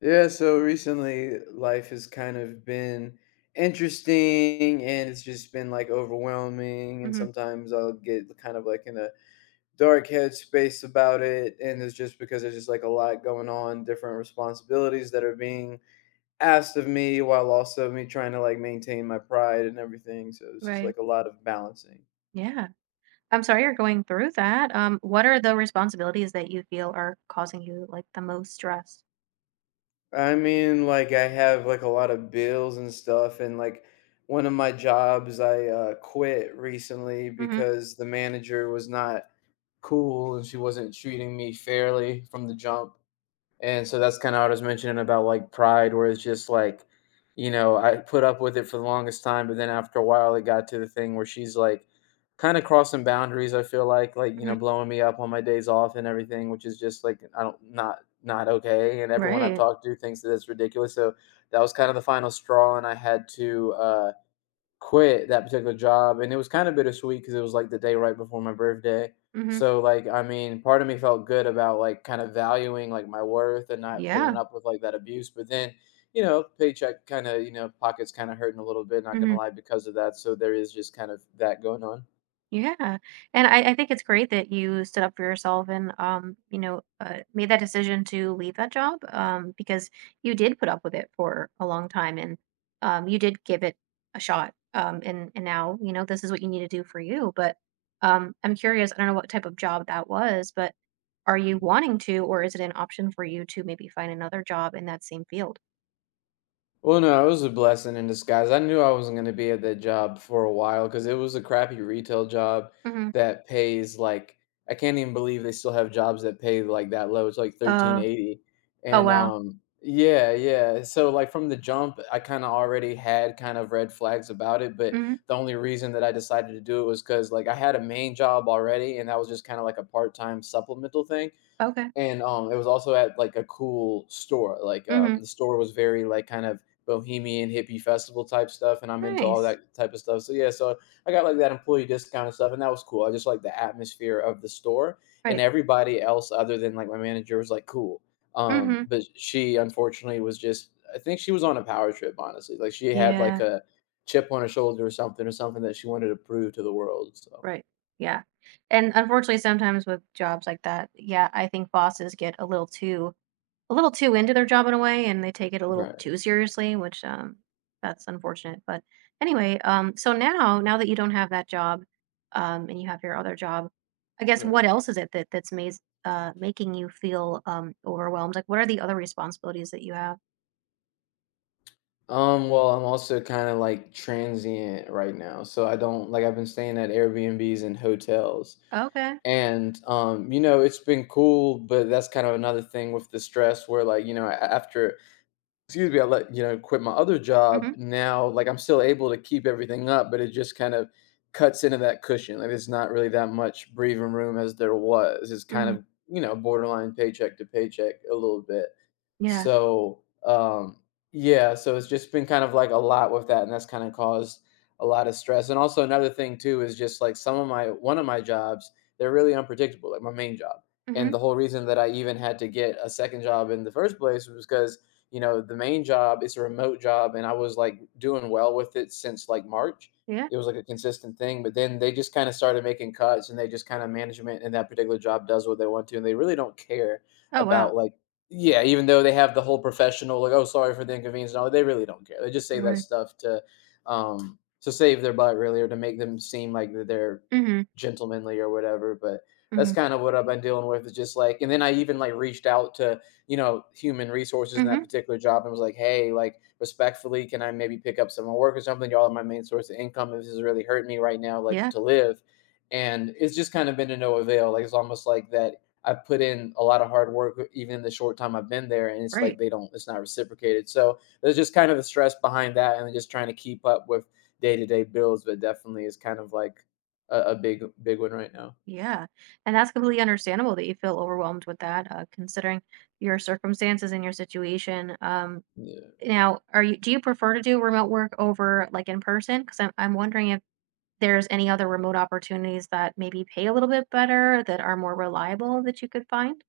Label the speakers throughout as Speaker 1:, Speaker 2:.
Speaker 1: Yeah, so recently life has kind of been interesting and it's just been overwhelming, and
Speaker 2: Mhm.
Speaker 1: sometimes I'll get kind of like in a dark headspace about it. And it's just because there's just like a lot going on, different responsibilities that are being asked of me while also me trying to like maintain my pride and everything. So it's just
Speaker 2: Right.
Speaker 1: like a lot of balancing.
Speaker 2: Yeah. I'm sorry you're going through that. What are the responsibilities that you feel are causing you like the most stress?
Speaker 1: I mean, like I have like a lot of bills and stuff, and like one of my jobs I quit recently
Speaker 2: Mm-hmm.
Speaker 1: because the manager was not cool and she wasn't treating me fairly from the jump. And so that's kind of what I was mentioning about like pride, where it's just like, you know, I put up with it for the longest time, but then after a while, it got to the thing where she's like kind of crossing boundaries. I feel like you
Speaker 2: hmm
Speaker 1: know, blowing me up on my days off and everything, which is just like I don't, not okay. And everyone I've
Speaker 2: Right.
Speaker 1: talked to thinks that it's ridiculous. So that was kind of the final straw, and I had to quit that particular job, and it was kind of bittersweet because it was like the day right before my birthday.
Speaker 2: Mm-hmm.
Speaker 1: So like, I mean, part of me felt good about like kind of valuing like my worth and not putting
Speaker 2: Yeah.
Speaker 1: up with like that abuse. But then, you know, paycheck kind of, pockets kind of hurting a little bit. Not gonna
Speaker 2: Mm-hmm.
Speaker 1: lie, because of that. So there is just kind of that going on.
Speaker 2: Yeah, and I think it's great that you stood up for yourself and you know, made that decision to leave that job because you did put up with it for a long time and you did give it a shot. And now you know this is what you need to do for you. But I'm curious. I don't know what type of job that was, but are you wanting to, or is it an option for you to maybe find another job in that same field?
Speaker 1: Well, no, it was a blessing in disguise. I knew I wasn't going to be at that job for a while because it was a crappy retail job
Speaker 2: hmm
Speaker 1: that pays like, I can't even believe they still have jobs that pay like that low. It's like thirteen
Speaker 2: Uh.
Speaker 1: eighty,
Speaker 2: Oh
Speaker 1: and
Speaker 2: wow.
Speaker 1: yeah, yeah. So like from the jump, I kind of already had kind of red flags about it, but
Speaker 2: hmm
Speaker 1: the only reason that I decided to do it was because like I had a main job already, and that was just kind of like a part time supplemental thing.
Speaker 2: Okay.
Speaker 1: And, it was also at like a cool store, like,
Speaker 2: hmm
Speaker 1: the store was very like kind of bohemian hippie festival type stuff, and I'm into all
Speaker 2: Nice.
Speaker 1: that type of stuff. So, yeah, so I got like that employee discount and stuff, and that was cool. I just like the atmosphere of the store, and
Speaker 2: Right.
Speaker 1: everybody else other than like my manager was like cool.
Speaker 2: hmm
Speaker 1: But she unfortunately was just, I think she was on a power trip, honestly. Like, she had
Speaker 2: Yeah.
Speaker 1: like a chip on her shoulder, or something that she wanted to prove to the world. So
Speaker 2: Right. Yeah. And unfortunately, sometimes with jobs like that, yeah, I think bosses get a little too into their job in a way, and they take it a little
Speaker 1: right,
Speaker 2: too seriously, which that's unfortunate. But anyway, so now that you don't have that job, and you have your other job, I guess what
Speaker 1: right.
Speaker 2: else is it that that's made making you feel overwhelmed? Like, what are the other responsibilities that you have?
Speaker 1: Well, I'm also kind of like transient right now. So I don't, like I've been staying at Airbnbs and hotels.
Speaker 2: Okay.
Speaker 1: And you know, it's been cool, but that's kind of another thing with the stress where like, you know, after, excuse me, I let you know, quit my other job.
Speaker 2: Mhm.
Speaker 1: Now like I'm still able to keep everything up, but it just kind of cuts into that cushion. Like there's not really that much breathing room as there was. It's kind
Speaker 2: Mhm.
Speaker 1: of, you know, borderline paycheck to paycheck a little bit.
Speaker 2: Yeah.
Speaker 1: So, yeah, so it's just been kind of like a lot with that, and that's kind of caused a lot of stress. And also another thing too is just like some of my one of my jobs, they're really unpredictable, like my main job.
Speaker 2: Mhm.
Speaker 1: And the whole reason that I even had to get a second job in the first place was because, you know, the main job is a remote job and I was like doing well with it since like March.
Speaker 2: Yeah.
Speaker 1: It was like a consistent thing, but then they just kind of started making cuts, and they just kind of, management in that particular job does what they want to, and they really don't care
Speaker 2: Oh wow.
Speaker 1: about like, yeah, even though they have the whole professional, like, oh, sorry for the inconvenience, and all, they really don't care. They just say that
Speaker 2: Right.
Speaker 1: stuff um, to save their butt, really, or to make them seem like that they're
Speaker 2: Mhm.
Speaker 1: gentlemanly or whatever. But that's
Speaker 2: Mhm.
Speaker 1: kind of what I've been dealing with. Is just like, and then I even like reached out to, you know, human resources in that
Speaker 2: Mhm.
Speaker 1: particular job and was like, hey, like, respectfully, can I maybe pick up some more work or something? Y'all are my main source of income. This is really hurting me right now, like
Speaker 2: Yeah.
Speaker 1: to live. And it's just kind of been to no avail. Like, it's almost like that I put in a lot of hard work, even in the short time I've been there, and it's like
Speaker 2: Right.
Speaker 1: they don't, it's not reciprocated. So there's just kind of the stress behind that, and just trying to keep up with day to day bills. But definitely is kind of like a big, big one right now.
Speaker 2: Yeah, and that's completely understandable that you feel overwhelmed with that, considering your circumstances and your situation. Now, are you do you prefer to do remote work over like in person? Because I'm wondering if there's any other remote opportunities that maybe pay a little bit better, that are more reliable that you could find.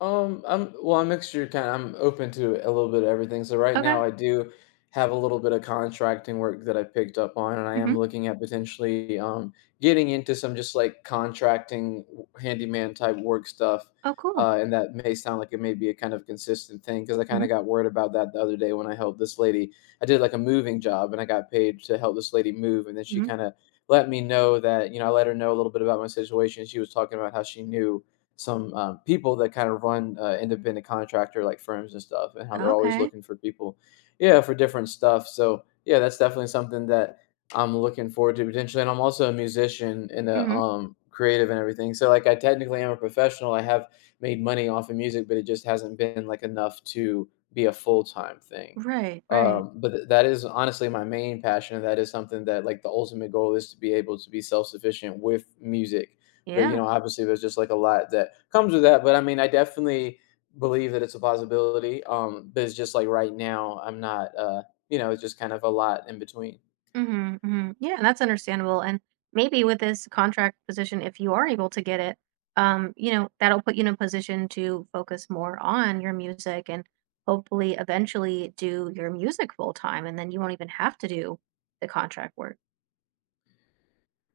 Speaker 1: I'm well, I'm mixture kind I'm open to a little bit of everything. So right
Speaker 2: Okay.
Speaker 1: now I do have a little bit of contracting work that I picked up on, and I
Speaker 2: Mm-hmm.
Speaker 1: am looking at potentially getting into some just like contracting handyman type work stuff.
Speaker 2: Oh, cool.
Speaker 1: And that may sound like it may be a kind of consistent thing because I kind
Speaker 2: Mm-hmm.
Speaker 1: of got worried about that the other day when I helped this lady. I did like a moving job and I got paid to help this lady move, and then she
Speaker 2: Mm-hmm.
Speaker 1: kind of let me know that, you know, I let her know a little bit about my situation. She was talking about how she knew some people that kind of run independent contractor like firms and stuff, and how they're always
Speaker 2: Okay.
Speaker 1: looking for people, yeah, for different stuff. So yeah, that's definitely something that I'm looking forward to potentially. And I'm also a musician and a
Speaker 2: Mm-hmm.
Speaker 1: creative and everything. So like I technically am a professional. I have made money off of music, but it just hasn't been like enough to be a full time thing.
Speaker 2: Right. Right.
Speaker 1: But that is honestly my main passion. And That is something that like the ultimate goal is to be able to be self sufficient with music. But you
Speaker 2: Yeah.
Speaker 1: know, obviously, there's just like a lot that comes with that. But I mean, I definitely believe that it's a possibility. But it's just like right now, I'm not. You know, it's just kind of a lot in between.
Speaker 2: Mhm, mhm. Yeah, and that's understandable, and maybe with this contract position, if you are able to get it, you know, that'll put you in a position to focus more on your music and hopefully eventually do your music full time, and then you won't even have to do the contract work.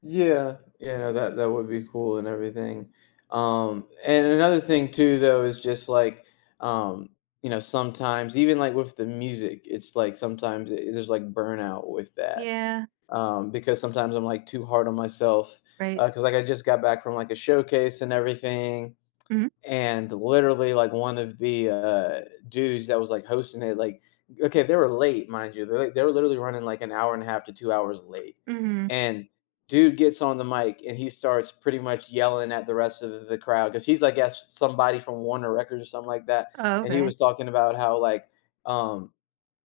Speaker 1: Yeah, you know that that would be cool and everything. And another thing too, though, is just like um, you know, sometimes even like with the music, it's like sometimes it, there's like burnout with that.
Speaker 2: Yeah,
Speaker 1: Because sometimes I'm like too hard on myself,
Speaker 2: right.
Speaker 1: because like I just got back from like a showcase and everything,
Speaker 2: Mhm,
Speaker 1: and literally like one of the dudes that was like hosting it, like, okay, they were late, mind you. They like, they were literally running like an hour and a half to 2 hours late,
Speaker 2: mhm.
Speaker 1: and dude gets on the mic and he starts pretty much yelling at the rest of the crowd because he's, I guess, somebody from Warner Records or something like that.
Speaker 2: Oh,
Speaker 1: And he
Speaker 2: okay.
Speaker 1: was talking about how like, um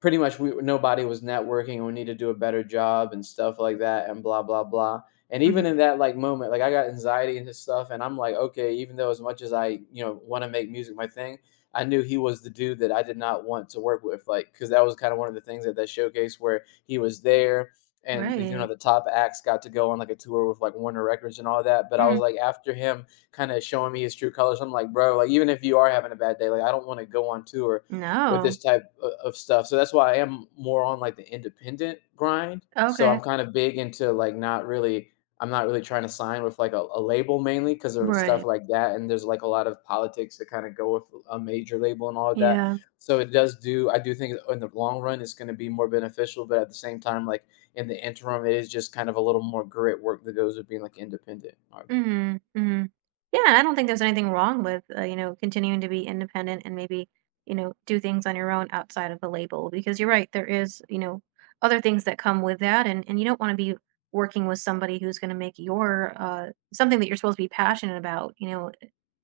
Speaker 1: pretty much we nobody was networking and we need to do a better job and stuff like that, and blah blah blah. And even
Speaker 2: Mhm.
Speaker 1: in that like moment, like I got anxiety and his stuff, and I'm like, okay, even though as much as I, you know, want to make music my thing, I knew he was the dude that I did not want to work with, like, because that was kind of one of the things at that showcase where he was there. And you know,
Speaker 2: Right.
Speaker 1: the top acts got to go on like a tour with like Warner Records and all that, but I was
Speaker 2: Mhm.
Speaker 1: like, after him kind of showing me his true colors, I'm like, bro, like, even if you are having a bad day, like, I don't want to go on tour with this
Speaker 2: No.
Speaker 1: type of stuff. So that's why I am more on like the independent grind. So
Speaker 2: Okay.
Speaker 1: I'm kind of big into like not really, I'm not really trying to sign with like a label, mainly because of stuff
Speaker 2: Right.
Speaker 1: like that, and there's like a lot of politics that kind of go with a major label and all of that.
Speaker 2: Yeah.
Speaker 1: So it does do. I do think in the long run it's going to be more beneficial, but at the same time, like in the interim, it is just kind of a little more grit work that goes with being like independent artist.
Speaker 2: Mhm, mhm. Yeah, and I don't think there's anything wrong with, you know, continuing to be independent and maybe, you know, do things on your own outside of the label because you're right, there is, you know, other things that come with that and you don't want to be working with somebody who's going to make your something that you're supposed to be passionate about, you know,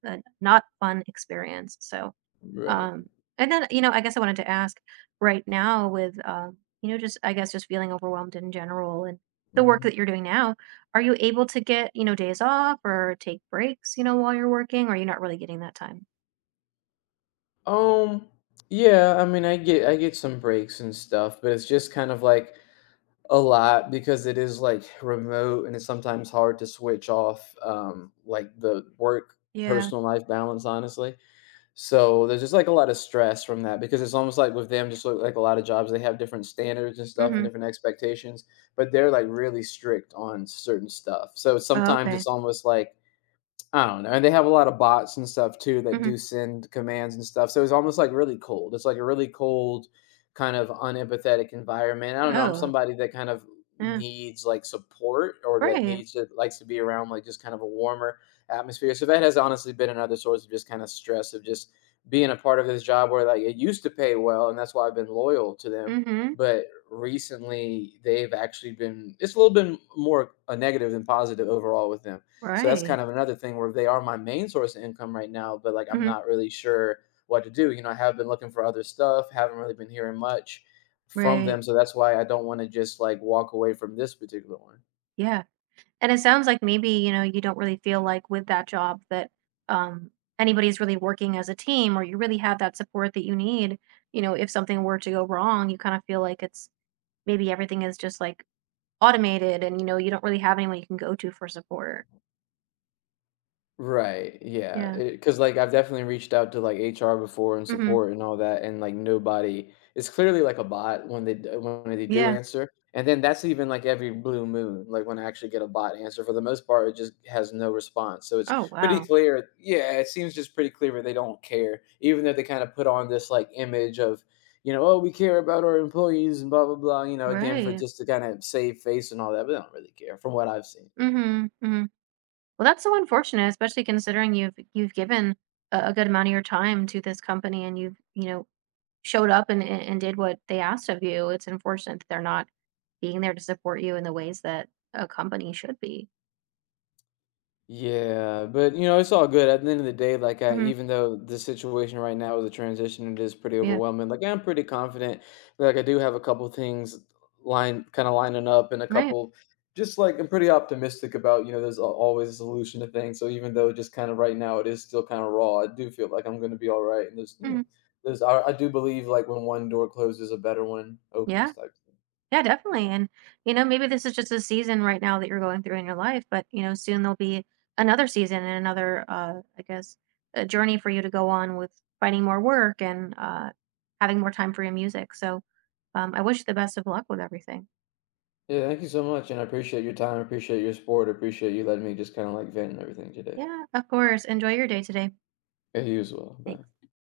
Speaker 2: a not fun experience. So,
Speaker 1: Right.
Speaker 2: um and then, you know, I guess I wanted to ask right now with you know, just I guess just feeling overwhelmed in general and the work that
Speaker 1: Mhm.
Speaker 2: you're doing now are you able to get, you know, days off or take breaks, you know, while you're working, or you're not really getting that time?
Speaker 1: Um. Yeah. I mean, I get some breaks and stuff, but it's just kind of like a lot because it is, like, remote and it's sometimes hard to switch off, like, the work
Speaker 2: Yeah.
Speaker 1: personal life balance, honestly. So, there's just, like, a lot of stress from that because it's almost like with them, just like a lot of jobs, they have different standards and stuff and
Speaker 2: Mhm.
Speaker 1: different expectations, but they're, like, really strict on certain stuff. So,
Speaker 2: Oh,
Speaker 1: sometimes
Speaker 2: okay.
Speaker 1: it's almost like I don't know. And they have a lot of bots and stuff too that
Speaker 2: Mhm.
Speaker 1: do send commands and stuff. So it's almost like really cold. It's like a really cold, kind of unempathetic environment. I don't know. I'm
Speaker 2: Oh,
Speaker 1: somebody that kind of
Speaker 2: yeah.
Speaker 1: needs like support or that
Speaker 2: Right.
Speaker 1: needs to likes to be around like just kind of a warmer atmosphere. So that has honestly been another source of just kind of stress of just being a part of this job where like it used to pay well and that's why I've been loyal to them.
Speaker 2: Mhm.
Speaker 1: But recently they've actually been it's a little bit more a negative than positive overall with them. So that's
Speaker 2: Right.
Speaker 1: kind of another thing where they are my main source of income right now, but like I'm
Speaker 2: Mhm.
Speaker 1: not really sure what to do. You know, I have been looking for other stuff, haven't really been hearing much from
Speaker 2: Right.
Speaker 1: them. So that's why I don't want to just like walk away from this particular one.
Speaker 2: Yeah. And it sounds like maybe, you know, you don't really feel like with that job that um anybody's really working as a team or you really have that support that you need. You know, if something were to go wrong, you kind of feel like it's maybe everything is just like automated and you know, you don't really have anyone you can go to for support.
Speaker 1: Right, yeah,
Speaker 2: Yeah.
Speaker 1: because like, I've definitely reached out to, like, HR before and
Speaker 2: Mhm.
Speaker 1: support and all that, and, like, nobody it's clearly like a bot when they do
Speaker 2: Yeah.
Speaker 1: answer, and then that's even, like, every blue moon, like, when I actually get a bot answer, for the most part, it just has no response, so it's
Speaker 2: Oh,
Speaker 1: pretty
Speaker 2: wow.
Speaker 1: clear yeah, it seems just pretty clear they don't care, even though they kinda put on this, like, image of, you know, "Oh, we care about our employees and blah, blah, blah," you know, again, for
Speaker 2: Right.
Speaker 1: just to kinda save face and all that, but they don't really care from what I've seen.
Speaker 2: Mhm, mhm. Well, that's so unfortunate, especially considering you've given a good amount of your time to this company and you've, you know, showed up and and did what they asked of you. It's unfortunate that they're not being there to support you in the ways that a company should be.
Speaker 1: Yeah, but you know, it's all good. At the end of the day, like I,
Speaker 2: Mhm.
Speaker 1: even though the situation right now is a transition, it is pretty
Speaker 2: Yeah.
Speaker 1: overwhelming. Like I'm pretty confident. Like I do have a couple things line kind of lining up, and a
Speaker 2: Right.
Speaker 1: couple just like I'm pretty optimistic about. You know, there's always a solution to things. So even though just kind of right now it is still kind of raw, I do feel like I'm going to be all right. And there's you know,
Speaker 2: Mhm.
Speaker 1: there's I do believe like when one door closes, a better one opens
Speaker 2: Yeah.
Speaker 1: type thing.
Speaker 2: Yeah,
Speaker 1: Yeah.
Speaker 2: definitely. And, you know, maybe this is just a season right now that you're going through in your life, but, you know, soon there'll be another season and another, I guess, a journey for you to go on with finding more work and having more time for your music. So I wish you the best of luck with everything.
Speaker 1: Yeah, thank you so much, and I appreciate your time. I appreciate your support. I appreciate you letting me just kind of like vent and everything today.
Speaker 2: Yeah, of course. Enjoy your day today.
Speaker 1: Yeah, you as well.
Speaker 2: Thanks.
Speaker 1: Bye.